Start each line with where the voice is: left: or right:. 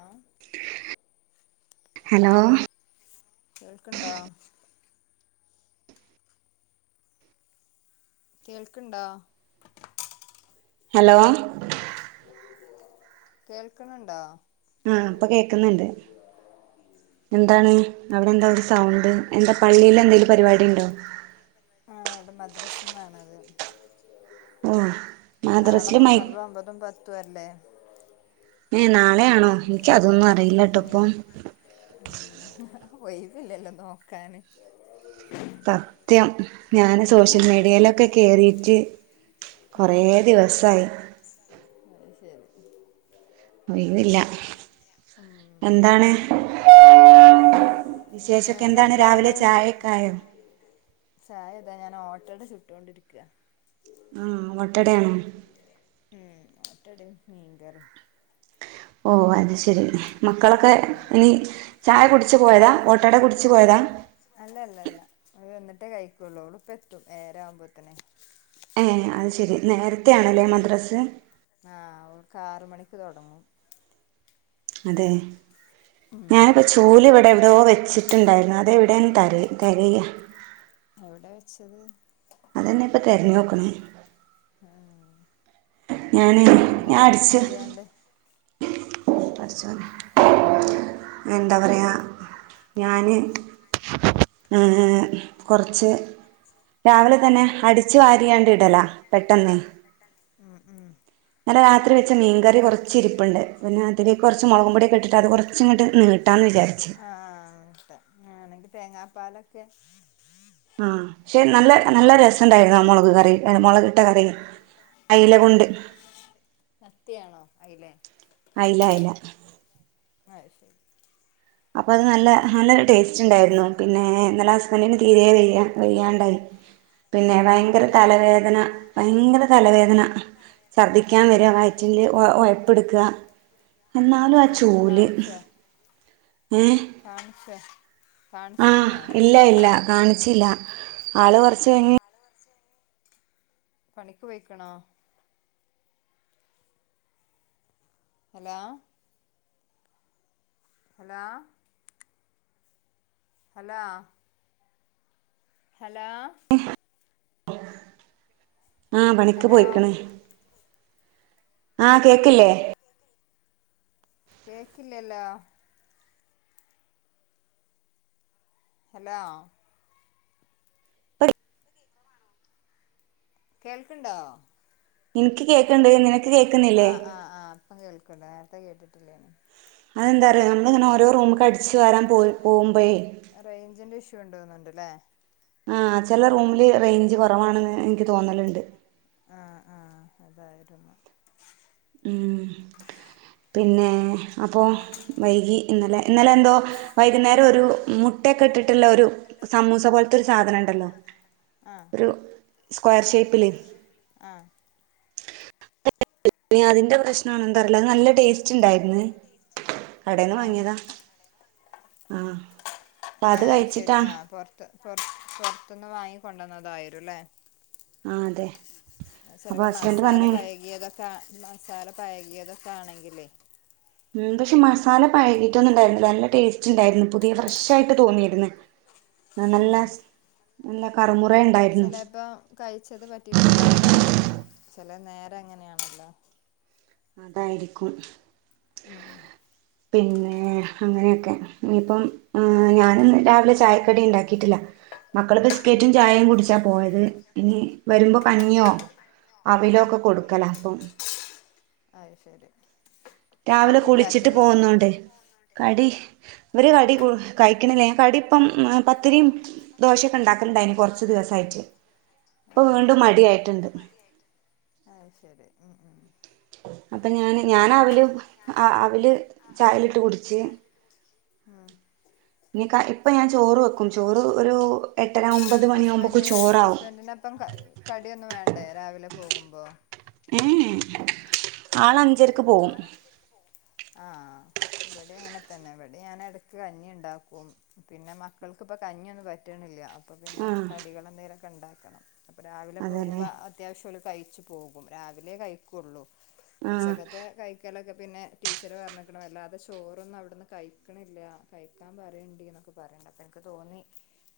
left: ആഹ്
right: hello
left: കേൾക്ക്ണ്ടോ? കേൾക്ക്ണ്ടോ?
right: Hello
left: കേൾക്ക്ണ് ണ്ടോ?
right: ആഹ് ഇപ്പ കേക്ക്ന്ന്ണ്ട് എന്താണ് അവ്ടെന്താ ഒര് സൗണ്ട് എന്താ പള്ളിലെന്തേലും പരിപാടിണ്ടോ?
left: ആഹ് അവ്ടെ മദ്രസ്ന്നാണത്
right: ഓ
left: നാളെ
right: മദ്രസില് മൈ
left: മുഹറം ഒമ്പതും പത്തും അല്ലേ
right: ഏഹ് നാളെയാണോ ഇൻക്കതൊന്നും അറീലട്ടോപ്പം
left: ഒയ് വില്ലല്ലൊ നോക്കാന്
right: സത്യം ഞാന് സോഷ്യൽ മീഡിയേലൊക്കെ കേറീട്ട്
left: ആ
right: കൊറേ ദിവസായി
left: [inaudible] അത് ശെരി
right: ഒയ് വില്ല എന്താണ് വിശേഷൊക്കെന്താണ് രാവിലെ
left: വേറെന്താണ്
right: ചായൊക്കായോ
left: ചായതാ ഞാനോട്ടട ചുട്ടോണ്ടിരിക്ക
right: ആ ഓട്ടടയാണോ
left: ഉം ഓട്ടടയും മീൻകറി
right: ഓ അത് ശെരിന്നെ മക്കളൊക്കെ ഇനി ചായ കുടിച്ച് പോയതാ ഓട്ടട കുടിച്ച് പോയതാ
left: അല്ലല്ല ല്ല അത് വന്ന്ട്ടെ കഴിക്കൊള്ളൂ ഓള് ഇപ്പെത്തും ഏഴരാവുമ്പോത്തിന്
right: ഏ അത് ശെരി നേര്ത്തെണ്ല്ലേ മദ്രസ്
left: ആ ഓക്ക് ആറ്മണിക്ക് തൊടങ്ങും
right: അതെ
left: ഉം
right: ഞാനിപ്പോ ചൂലവടെട് ടോ വെച്ചിട്ടുണ്ടായിരുന്നു അതെവിടെന്ന് തെര തെരയ്യ
left: എവടെ വെച്ചത്
right: അതെന്നെ പ്പ തെരഞ്ഞോക്ക്‌ണത്
left: ആ
right: ഞാന് ഞാൻ
left: ഇന്നലെ
right: അടിച്ച്
left: അടിച്യാര്യാണ്ട്
right: എന്താ പറയ ഞാന് ഏ കൊർച്ച് രാവിലെ തന്നെ അടിച്ച് വാരിയണ്ട്ടലാ പെട്ടെന്ന്
left: ഉം ഉം
right: ഇന്നലെ രാത്രി വെച്ച മീൻ കറി കൊർച്ച് ഇരിപ്പ്ണ്ട് പിന്നെ തില് കൊർച്ച് മൊളകും പൊടിയൊക്കെ ഇട്ടിട്ട് അത് കൊർച്ച്ങ്ങട്ട് നീട്ടാന്ന് വിചാരിച്ച്
left: ആ നീട്ടാ ല്ലങ്കി തേങ്ങാപ്പാലൊക്കെ
right: ആ ഷേ നല്ല നല്ല രസണ്ടായിരുന്നു ആ മൊളക് കറി മൊളക് ട്ട കറി അയ്ല കൊണ്ട്
left: മത്തിയാണോ അയ്ലെ
right: അയ്ല അയ്ല
left: അത് ശെരി
right: അപ്പൊ അത് നല്ല നല്ലൊരു ടേസ്റ്റ് ണ്ടായിരുന്നു പിന്നെ ഇന്നലെ ഹസ്ബന്റിന് തീരെ വെയ്യ വെയ്യാണ്ടായി പിന്നെ ഭയങ്കര
left: അതെന്തേ
right: തലവേദന ഭയങ്കര തലവേദന ചർദ്ദിക്കാൻ വെരാ
left: തന്നെ
right: വയറ്റില് ഒയപ്പ്ട്ക്ക
left: ആഹ്
right: എന്നാലും ആ
left: ആഹ് എന്നിട്ട്
right: ചൂല്
left: കാണിച്ചോ
right: ഏ
left: കാണിച്ചോ
right: ആഹ്
left: കാണിച്ചീനിയോ
right: ഇല്ല ഇല്ല കാണിച്ചില്ല ആള്
left: ആഹ്
right: കൊർച്ചയ്ഞ്
left: പണിക്ക് പൊയ്ക്ക്ണോ ഹലോ ഹലോ ഹലോ ഹലോ
right: ആ പണിക്ക്
left: ഹലോ
right: പോയിക്ക്‌ണ് ആ കേക്ക്‌ല്ലേ
left: കേക്കില്ലല്ലോ ഹലോ
right: [unintelligible]
left: കേൾക്ക്ണ്ടോ?
right: ഇനിക്ക് കേക്കണ്ട് നിനക്ക് കേക്കുന്നില്ലേ
left: ആഹ് ആഹ് ആഹ് ഇപ്പൊ കേൾക്ക്ണ്ട നേരത്തെ കേട്ടിട്ടില്ലേനു
right: അതെന്താറിയോ നമ്മളിങ്ങനെ ഓരോ റൂമൊക്ക് അടിച്ചച്ച് വരാൻ പോ പോകുമ്പോഴേ
left: റേഞ്ചിൻ്റെ ഇഷ്യൂ ഉണ്ടോന്നുന്നുണ്ട് ലെ
right: ആഹ് ചില റൂമില് റേഞ്ച് കുറവാണെന്ന് എനിക്ക് തോന്നലുണ്ട്
left: ആഹ് ആഹ് അതായിരുന്നു
right: ഉം പിന്നെ അപ്പൊ വൈകി ഇന്നലെ ഇന്നലെ എന്തോ വൈകുന്നേരം ഒരു മുട്ടയൊക്കെ ഇട്ടിട്ടുള്ള ഒരു സമൂസപോൽത്തൊരു സാധനംണ്ടല്ലോ
left: ആഹ്
right: ഒരു സ്ക്വയർ ഷേപ്പില്?
left: ആഹ്
right: ഇനി അതിന്റെ പ്രശ് നാണോ ന്താ അറീല അത് ന്നല്ലെ ടേസ്റ്റ് ഇണ്ടായിരുന്നു, കടെന്ന്
left: ആഹ്
right: വാങ്ങിയതാ. ആഹ് അപ്പത് കഴ്‌ച്ചിട്ടാ.
left: ട്ട് പൊർ പോർത്ത്ന്ന് വാങ്ങി കൊണ്ടന്നതായിരുലെ?
right: ആഹ് അതെ
left: അത്‌
right: അപ്പൊ
left: ചെലെപ്പോ
right: ഹസ്ബൻഡ്
left: മസാല
right: പറഞ്ഞു
left: പഴകിയതൊക്കെ മസാലപഴകിയതൊക്കെ ആണെങ്കിലേ
right: ഉംപശെ പക്ഷെ മസാല പഴകിയിട്ടൊന്നുണ്ടായിരുന്നില്ല, നല്ലെ ടേസ്റ്റ് ഇണ്ടായിരുന്നു പുതിയ ഫ്രഷ് ആയിട്ട് തോന്നിയിരുന്നു. ആഹ് ന്നല്ലെസ്, ന്നല്ലെ കറുമുറ ആയി ഇണ്ടായി
left: ചെലെപ്പം കഴിച്ചത് പറ്റീട്ടുണ്ടാവില വയറിന് ചെലെന്നേരം അങ്ങനെയാണല്ലോ?
right: അതായിരിക്കും.
left: ആഹ്
right: പിന്നെ അങ്ങനെയൊക്കെ ഇനിപ്പം ഞാന് ഇന്ന് രാവിലെ ചായക്ക കടി ഇണ്ടാക്കിയിട്ടില്ല മക്കള് ബിസ്ക്കേറ്റും ചായിം കുടിച്ച പോയത് ഇനി വെരുമ്പോ കഞ്ഞിയോ?
left: ഉം
right: അവിലോ
left: അഹ്,
right: ഒക്കെ
left: ആ
right: കൊടുക്കല
left: പിന്നെ
right: അപ്പം
left: അയ് ശെരി
right: രാവിലെ കുളിച്ചിട്ട് പോകുന്നോണ്ട് കടി ഇവര് കടി കു കഴ്‌ക്ക്ണ് വേ കടി ഇപ്പം എ പത്തിരിം ദോഷയൊക്കെ ഇണ്ടാക്ക്ണ്ടയ്നി കൊർച് ദിവസായിട്ട്. ഇപ്പ
left: ആഹ്
right: വീണ്ടും മടിയായിട്ട്ണ്ട്.
left: അഹ് ഷെരി ഉം, ഉം
right: അപ്പ ഞാന് ഞാനവില് അവില് അ ചായേലിട്ട് കുടിച്ച്
left: ആഹ്
right: ഇഞ്ഞിക ഇപ്പഞാൻ ചോറ് വെക്കും ചോറ് ഒരു എട്ടര
left: ഹസ്
right: ഒമ്പത് മണിയാകുമ്പോക്ക്
left: ഹസ്ബെന്റിന്
right: ചോറാവും
left: ഹസ്ബെന്റിനൊപ്പം കടിയൊന്നും വേണ്ടേ രാവിലെ പോകുമ്പോ?
right: ഏഹെ
left: അത്
right: ആളഞ്ചരക്ക്
left: ശരി ഉം
right: പോവും.
left: ആഹ് ഇവടിം അങ്ങനെതെന്നെ ഇവടി ഞാൻ എടക്ക് കഞ്ഞി ഇണ്ടാക്കും. പിന്നെ മക്കൾക്കിപ്പോ കഞ്ഞിയൊന്നും പറ്റ്ണില്ല. അപ്പോപിന്നെ
right: ആ
left: കടികളെന്തെങ്കിലൊക്കെ ഇണ്ടാക്കണം അപ്പോരാവിലെ
right: അതെല്ലേ
left: പോകുമ്പോ അത് അത്യാവശ്യം ഓല് കഴ്‌ച്ച് പോകും രാവിലെ കഴിക്കുള്ളൂ
right: ആ
left: ഉച്ചക്കത്തെ കഴ്‌ ഴ്‌ക്കലൊക്കെ പിന്നെ ടീച്ചറ് പറഞ്ക്ക്ണ് വല്ലാതെ ചോറൊന്നും അവിടുന്ന് കഴിക്ക്ണില്ല കഴിക്കാൻ പറയോണ്ടിന്നൊക്കെ പറണെ അപ്പൻക്ക് തോന്നി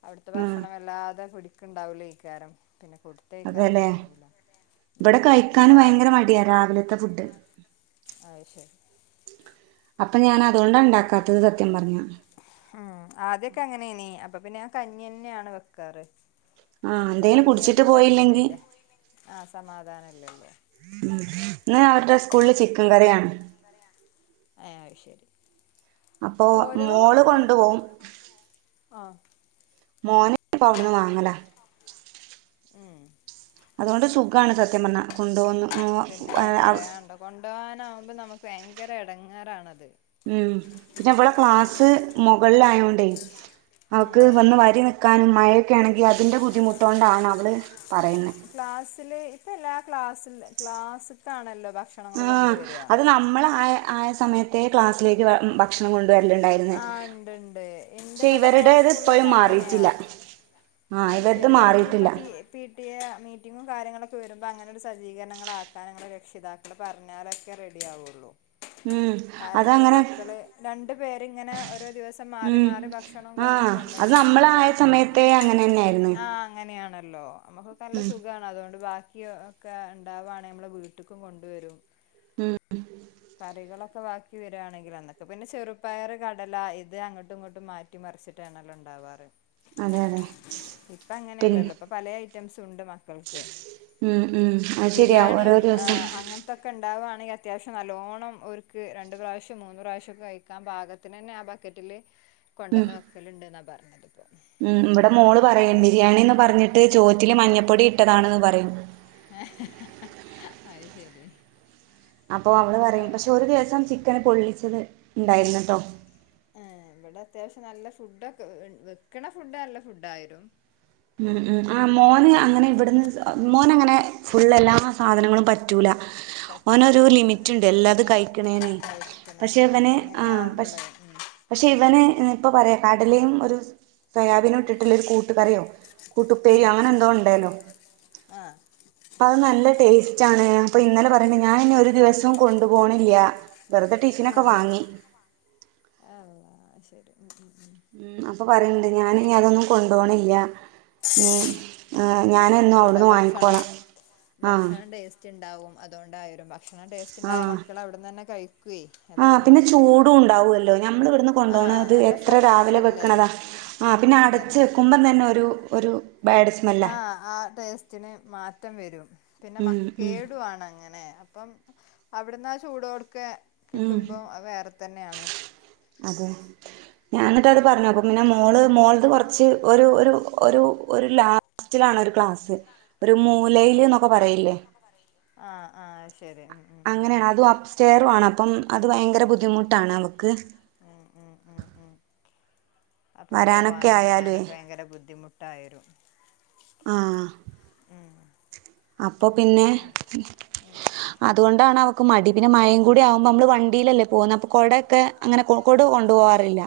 left: അവിട്ത്തെ
right: ആ
left: ഭക്ഷണം വല്ലാതെ പിടിക്ക്ണ്ടാവുലയ്ക്കാരിം പിന്നെ പുട്
right: അതെല്ലേ
left: ത്തേക്കാനൊന്നും ആവൂല ഉം അപ്പോപിന്നെ രാവ്
right: ത്തിയ രാവിലത്തെ ഫുഡ്‌
left: അഹ് ശെരി.
right: അപ്പഞാൻ അതുകൊണ്ടാ ഇണ്ടാക്കാതെ സത്യംപറഞ്ഞ.
left: ഉം ആദ്യൊക്കെ അങ്ങനെനി അപ്പൊപിന്നെ ഞാൻ കഞ്ഞിന്നെയാണ് വെക്കാറ്
right: ആ എന്തെങ്കിലും കുടിച്ചിട്ട്
left: ഇപ്പൊകഞ്ഞിഓര്ക്ക്
right: പോയില്ലെങ്കി
left: പറ്റ്ണില്ല ആഹ് സമാധാനല്ലല്ലോ?
right: ഉം ഇന്നലെആവെട്ടെ സ്കൂളില് ചിക്കെൻ കറിയാണ്.
left: ഏഹ് അഹ് ശെരി.
right: അപ്പോ മോള് കൊണ്ട്പോവും.
left: ആഹ്
right: മോന് ഇപ്പഔട്ന്ന് വാങ്ങല.
left: ഏഹ്
right: അതുകൊണ്ട് സുഖാണ് സത്യം പർഞ്ഞ കൊണ്ട് വന്ന് ന്നോ വു ഏ
left: കൊണ്ടോനാവുമ്പോ ന്നമുക്ക് ഭയങ്കര എടങ്ങേറാണത്
right: ഉം പിന്നേ ഇവളെ ക്ലാസ്സ് മുകളിലായോണ്ടേ
left: ഉം
right: അവക്ക് വന്ന് വരിന്നി ക്കാന് മഴയൊക്കെ ആണെങ്കി അതിൻ്റെ ബുദ്ധിമുട്ടുകൊണ്ടാണ് അവള് പറയുന്നെ.
left: ക്ലാസ്സില് ഇപ്പ എല്ലാ ക്ലാസ്സ് ക്ലാസ്സത്താണല്ലോ ഭക്ഷ്
right: ആഹ് അത് ന്നമ്മളായ ആയ സമയത്തെ ക്ലാസ്സിലേക്ക് ഭക്
left: ആഹ് ഇണ്ട്ണ്ട്
right: പക്ഷെ
left: എന്റെവിടെ മോള
right: ഇവരുടേത്
left: സ്കൂള്
right: ഇപ്പോഴും
left: ലൊക്കങ്ങനെയാ
right: മാറിയിട്ടില്ല ആഹ്
left: അഹ്
right: ഇവരത്
left: ശെരി അഹ്ഞ്ഞ്പ്പ
right: മാറിയിട്ടില്ല
left: പി എ പി ടി എമീറ്റിങ്ങും കാര്യങ്ങളൊക്കെ വരുമ്പോ അങ്ങനോരു സജ്ജീകരണങ്ങളാക്കാൻ ഞങ്ങള് രക്ഷിതാ മ്പടെ പറഞ്ഞാലൊക്കെ റെഡി ആവുള്ളൂ
right: ഉം
left: കാരണം ഈ
right: അതങ്ങനെ
left: മക്കള് രണ്ടു പേര്ങ്ങനെ ഓരോ ദിവസം മാറി
right: ഉം
left: മാറി ഭക്ഷണവും കറിയും കൊണ്ട് കൊണ്ടര
right: മേത്തെ അങ്ങന
left: ആഹ് അങ്ങനെയാണല്ലോ നമ്മക്കൊക്കെ നല്ല
right: ഉം
left: സുഖാണ് അതുകൊണ്ട് ബാക്കി ഒക്കെ ണ്ട വാണെൽ മ്മളെ വീട്ട്ക്കും കൊണ്ടുവരും
right: ഉം ഉം
left: കറികളൊക്കെ ബാക്കി വരാണെങ്കി അതൊക്കെ പിന്നെ ചെറുപ്പയർ കടല ഇത് അങ്ങോട്ടും ഇങ്ങോട്ടും മാറ്റി മറിച്ചിട്ടാണല്ലോ ഉണ്ടാവാറ്
right: അതെ അതെ
left: ഇപ്പ
right: പിന്നെ
left: അങ്ങനെയല്ലല്ലോ ഇപ്പൊ പല ഐറ്റംസ് ഉണ്ട് മ കൾക്ക്
right: ഉം ഉം അത് ശരിയാ ഓരോ
left: ബിരിയാണിം
right: ദിവസം
left: അങ്ങ ഇത്തൊക്കെ ഉണ്ടാവാണെങ്കി അത്യാവശ്യം നല്ലോണ്ണം ഒർക്ക് രണ്ട് പ്രാവശ്യം മൂന്ന് പ്രാവശ്യം കഴിക്കാൻ പാകത്തിനന്നെ ആ ബക്കറ്റില്
right: ഉം
left: കൊണ്ടന്ന് വെക്കല്ണ്ടെന്നാ പറഞ്ഞത് ഇപ്പോ
right: ഉം ഇവിടെ മോള് പറിയ്ണ്ട്
left: അന്ന
right: ബിരിയാണിന്ന് പറഞ്ഞിട്ട് ചോറ്റില് മഞ്ഞപ്പൊടി ഇട്ടതാണെന്ന് പറയും
left: അഹ് ശരി
right: അപ്പോ അവള്
left: ആ,
right: പറയും പക്ഷെ ഒരു ദിവസം ചിക്കന് പൊള്ളിച്ചത് ഉണ്ടായിരുന്നുട്ടോ
left: ഏ ഇവിടെ അത്യാവശ്യം നല്ല ഫുഡൊക്കെ വെക്ണ ഫുഡ് നല്ല ഫുഡായിരും
right: ഉം ഉം ആ മോന് അങ്ങനെ ഇവിടുന്ന് മോനങ്ങനെ ഫുള് എല്ലാ സാധനങ്ങളും പറ്റൂല ഓനോരു
left: പറ്റൂല ആ
right: ലിമിറ്റ്ണ്ട് എല്ലാതും കഴിക്ക്ണേനെ
left: കഴിക്കണ
right: പക്ഷെ ഇവന്
left: അങ്ങനെ
right: ആ പക്ഷ
left: ആവുമ്പോളേ ഉം
right: പക്ഷെ ഇവന് ഇപ്പൊ പറയാ കടലിം ഒരു സ്വയാബിനും ഇട്ടിട്ടുള്ള ഒരു കൂട്ടുകറിയോ കൂട്ടുപ്പേരി അങ്ങനെ എന്തോ ഉണ്ടേല്ലോ
left: ആഹ്
right: അപ്പ അത് നല്ല ടേസ്റ്റ് ആണ് അപ്പൊ ഇന്നലെ പറയ്ണ്ട് ഞാനിനി ഒരു ദിവസവും കൊണ്ടു പോണില്ല വെറുതെ
left: ആ
right: ടിഫിനൊക്കെ വാങ്ങി
left: അള്ളാ ശരി ഉം ഉം ഉം
right: അപ്പം പറിണ്ട് ഞാന ഇനി അതൊന്നും കൊണ്ടുപോണില്ല നി ഞാൻ
left: അവിടെ ഭക്ഷണം
right: ആഹ്
left: ഭക്ഷണം വേസ്റ്റ് റ്റ്ണ്ടാവും അതുകൊണ്ടായേരും ഭക്ഷണം ടേസ്റ്റ് ഉണ്ടായ മക്കള് അവിടുന്നന്നെ കൈ
right: ആഹ്പിന്നെ ചൂടുണ്ടാവല്ലോ ഞമ്മള് ഇവിടുന്ന്
left: ആഹ്
right: കൊണ്ടോണത്
left: നല്ല
right: എത്ര
left: ഫ്രഷ്
right: രാവിലെ
left: അല്ലേ
right: വെക്ക്ണതാ ആ പിന്നെ അടച്ച്
left: അതന്നെ
right: വെക്കുമ്പം തന്നെ ഒരു ഒരു ബാഡ് സ്മെല്ലാ
left: ആഹ്ആഹ് ടേസ്റ്റിന് മാറ്റം വരും പിന്നെ
right: ഉം
left: മക്ക
right: ഉം
left: കേടുവാണങ്ങനെ അപ്പം അവിടുന്ന് ആ ചൂടോടുക്കെ
right: ഉം
left: കിട്ടുമ്പം വേറെ തന്നെയാണ്
right: അതെ ഞാന്നിട്ട് അത് പറഞ്ഞു അപ്പ പിന്നെ മോള് മോളത് കൊറച്ച് ഒരു ഒരു ഒരു ലാ റ്റ്ലാണ് ഒരു ക്ലാസ് ഒരു മൂലേൽ എന്നൊക്കെ പറയില്ലേ
left: ആഹ്ആഹ് ശരി ഉം ഉം
right: അങ്ങനെയാണ്
left: ഉം
right: അതും അപ് സ്റ്റെയറു ആണ് അപ്പം അത് ഭയങ്കര ബുദ്ധിമുട്ടാണ് അവക്ക്
left: ഉം ഉം ഉം ഉം അപ്പം
right: വരാനൊക്കെ
left: പോവാനും
right: ആയാലുവേ
left: വരാനൊക്കെ ഭയങ്കര ബുദ്ധിമുട്ടായേരും
right: ആഹ്
left: ഉം
right: അപ്പൊ പിന്നെ
left: അതുകൊണ്ടാണത് ഉം
right: അതുകൊണ്ടാണ് അവക്ക് മടി പിന്നെ മഴം കൂടി ആവുമ്പോ നമ്മള് വണ്ടീലല്ലേ പോകുന്ന അപ്പൊ കൊടയൊക്കെ അങ്ങനെ കൊടുകൊണ്ടു പോവാറില്ല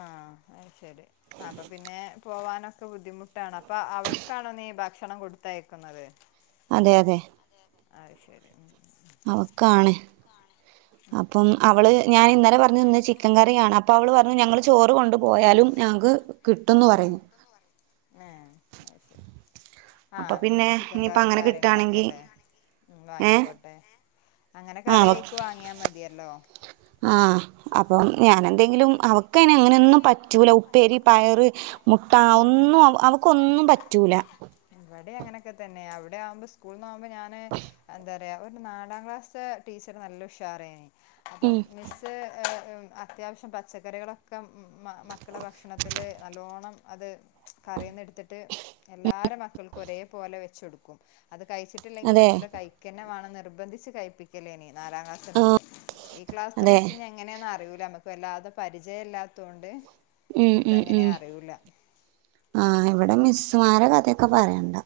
left: ആഹ് അഹ് ശരി ആഹ് അപ്പൊ പിന്നെ പോവാനൊക്കെ ബുദ്ധിമുട്ടാണ് അപ്പൊ അവൾക്കാണോ നീ ഭക്ഷണം കൊടുത്തയക്കുന്നത്
right: അതെ അതെ
left: അത് ശരി ഉം
right: അവക്കാണ്
left: ഉം
right: അപ്പം അവള് ഞാൻ ഇന്നലെ പറഞ്ഞു ഇന്ന് ചിക്കൻ കറിയാണ് അപ്പൊ അവള് പറഞ്ഞു ഞങ്ങള് ചോറ് കൊണ്ട് പോയാലും ഞങ്ങക്ക് കിട്ടും എന്ന് പറയുന്നു
left: ന്നേ ആഹ് അത് ശരി
right: അപ്പൊ
left: ആഹ് ഉം
right: പിന്നെ
left: ചിക്കൻ
right: ഇനിയിപ്പ
left: കറിയും
right: അങ്ങനെ
left: കാര്യങ്ങളൊക്കെ
right: കിട്ടാണെങ്കി
left: അല്ലേ
right: ഏ
left: വാങ്ങിക്കോട്ടെ അങ്ങനെ കറി ആയിക്ക് വാങ്ങിയാൽ മതിയല്ലോ
right: ആഹ് അപ്പം ഞാനെന്തെങ്കിലും അവക്ക് അയ്ന്നെ അങ്ങനെന്നും പറ്റൂല ഉപ്പേരി പയറ് മുട്ട
left: ഉം
right: ഒന്നും അവക്കൊന്നും പറ്റൂല
left: ഇവിടെയും അങ്ങനെയൊക്കെ തന്നെ അവിടെ ആവുമ്പോ സ്കൂളന്ന് പോകുമ്പോ ഞാന് എന്താ പറയാ പറയാ ഒരു നാലാം ക്ലാസ് ടീച്ചർ നല്ല ഉഷാറാ യ്ന് അപ്പം
right: ഉം
left: മിസ് കുറച്ച് അത്യാവശ്യം പച്ചക്കറികളൊക്കെ മക്കളെ ഭക്ഷണത്തിൽ നല്ലോണം അത് കറിയുന്ന് എടുത്തിട്ട് എല്ലാവരെ മക്കൾക്കും ഒരേപോലെ വെച്ച് വെച്ച് കൊടുക്കും അത് കഴിച്ചിട്ടില്ലെങ്കിൽ
right: അതെ
left: പറ്റൂല കഴിക്ക തന്നെ വേണം നിർബന്ധിച്ച് കഴിപ്പിക്കലാണ് ഇനി നാലാം ക്ലാ ഈ ക്ലാസ്
right: അതെ
left: മിസ് എങ്ങനെയാന്ന് അറിയൂല നമ്മക്ക് വല്ലാതെ പരിചയം ഇല്ലാത്തൊണ്ട്
right: ഉം ഉം ഉം ആഹ് ഇവിടെ
left: അതാണ്
right: മിസ്സുമാരെ കഥയൊക്കെ പറയണ്ട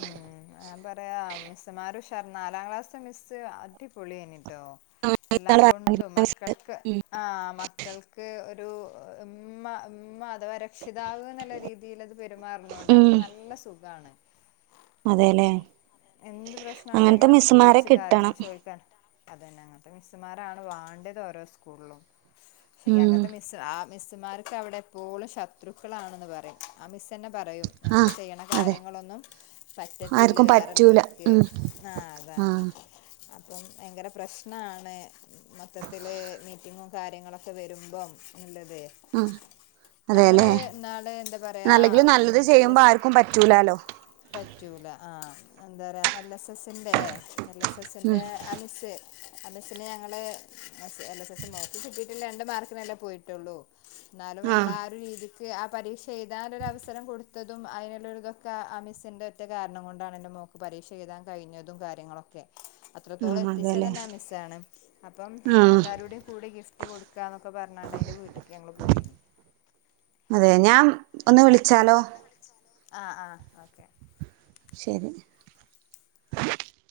left: ഉം ഉം ഞാൻ എന്താ പറയാ മിസ്സ് മാര് ഉഷാർ നാലാം ക്ലാസ് മിസ്സ് അടിപൊളി ആന്നിട്ടോ എല്ലാം കൊണ്ടും മക്കൾക്ക് ആഹ് മക്കൾക്ക് ഒരു ഉമ്മ ഉമ്മാ ഒര് രക്ഷിതാവ് എന്ന രീതിൽ അത് പെരുമാറണോണ്ട്
right: ഉം
left: നമുക്ക് നല്ല സുഖമാണ്
right: അതെല്ലേ
left: അപ്പം എന്ത് പ്രശ്നം
right: അങ്ങനത്തെ
left: ഉണ്ടെങ്കിലും നമ്മുക്ക്
right: മിസ്സുമാരെ
left: വിളിച്ച് കാര്യങ്ങൾ
right: കിട്ടണം
left: ചോദിക്കാൻ അത് തന്നെ അങ്ങനത്തെ മിസ്സുമാരാണ് വാണ്ടത് ഓരോ സ്കൂളിലും പക്ഷെ
right: ഉം
left: അങ്ങത്തെ മി മിസ്സ് ആഹ് മിസ്സുമാർക്ക് അവിടെ എപ്പോഴും ശത്രുക്കളാണെന്ന് പറയും ആ മിസ്സ് തന്നെ പറയും
right: ആ
left: നമ്മള് ചെയ്യണ
right: അതെ
left: കാര്യങ്ങളൊന്നും പറ്റത്തില്ല
right: ആർക്കും
left: വേറെ
right: പറ്റൂല
left: ഉള്ളോർക്ക്
right: ഉം
left: ആഹ് അതാ
right: ആഹ്
left: അപ്പം ഭയങ്കര പ്രശ്നാണ് മൊത്തത്തില് മീറ്റിങ്ങും കാര്യങ്ങളൊക്കെ വരുമ്പം നല്ലത്
right: ആഹ്
left: ഞങ്ങള്
right: അതെല്ലേ
left: ഇന്നാള് എന്താ പറയാ
right: അല്ലെങ്കിലും നല്ലത് ചെയ്യുമ്പോ
left: എലസ്
right: ആർക്കും പറ്റൂലാലോ
left: പറ്റൂല ആഹ് എന്താ പറയാ എൽ എസ് എസിന്റെ എൽ എസ്
right: ഉം
left: എസിൻ്റെ ആ മിസ്സ് ആ മിസ്സിന് ഞങ്ങള് എൽ എസ് എസ് നോക്കി കിട്ടിയിട്ടില്ല രണ്ട് മാർക്ക് അല്ലെ പോയിട്ടുള്ളൂ എന്നാലും നമ്മള
right: ആഹ്
left: ആ രീതിക്ക് ആ പരീക്ഷ എഴുതാൻഒരു അവസരം കൊടുത്തതും അതിനുള്ള ഇതൊക്കെ ആ മിസ്സ്ൻ്റെ ഒറ്റ കാരണം കൊണ്ടാണ് എൻ്റെ മോക്ക് പരീക്ഷ എഴുതാൻ കഴിഞ്ഞതും കാര്യങ്ങളൊക്കെ അത്രത്തോളം
right: ആഹ്
left: എത്തിച്ച
right: അതെല്ലേ
left: തന്നെ ആ മിസ്സാണ് അപ്പം
right: ആഹ്
left: എല്ലാവരൂടെയും കൂടി ഗിഫ്റ്റ് കൊടുക്കുക എന്നൊക്കെ പറഞ്ഞാണ്ട് അതിൻറെ വീട്ടേക്ക് ഞങ്ങള് പോയിന്
right: അതെ ഞാം
left: ആ ആഹ് ഓക്കെ
right: ശരി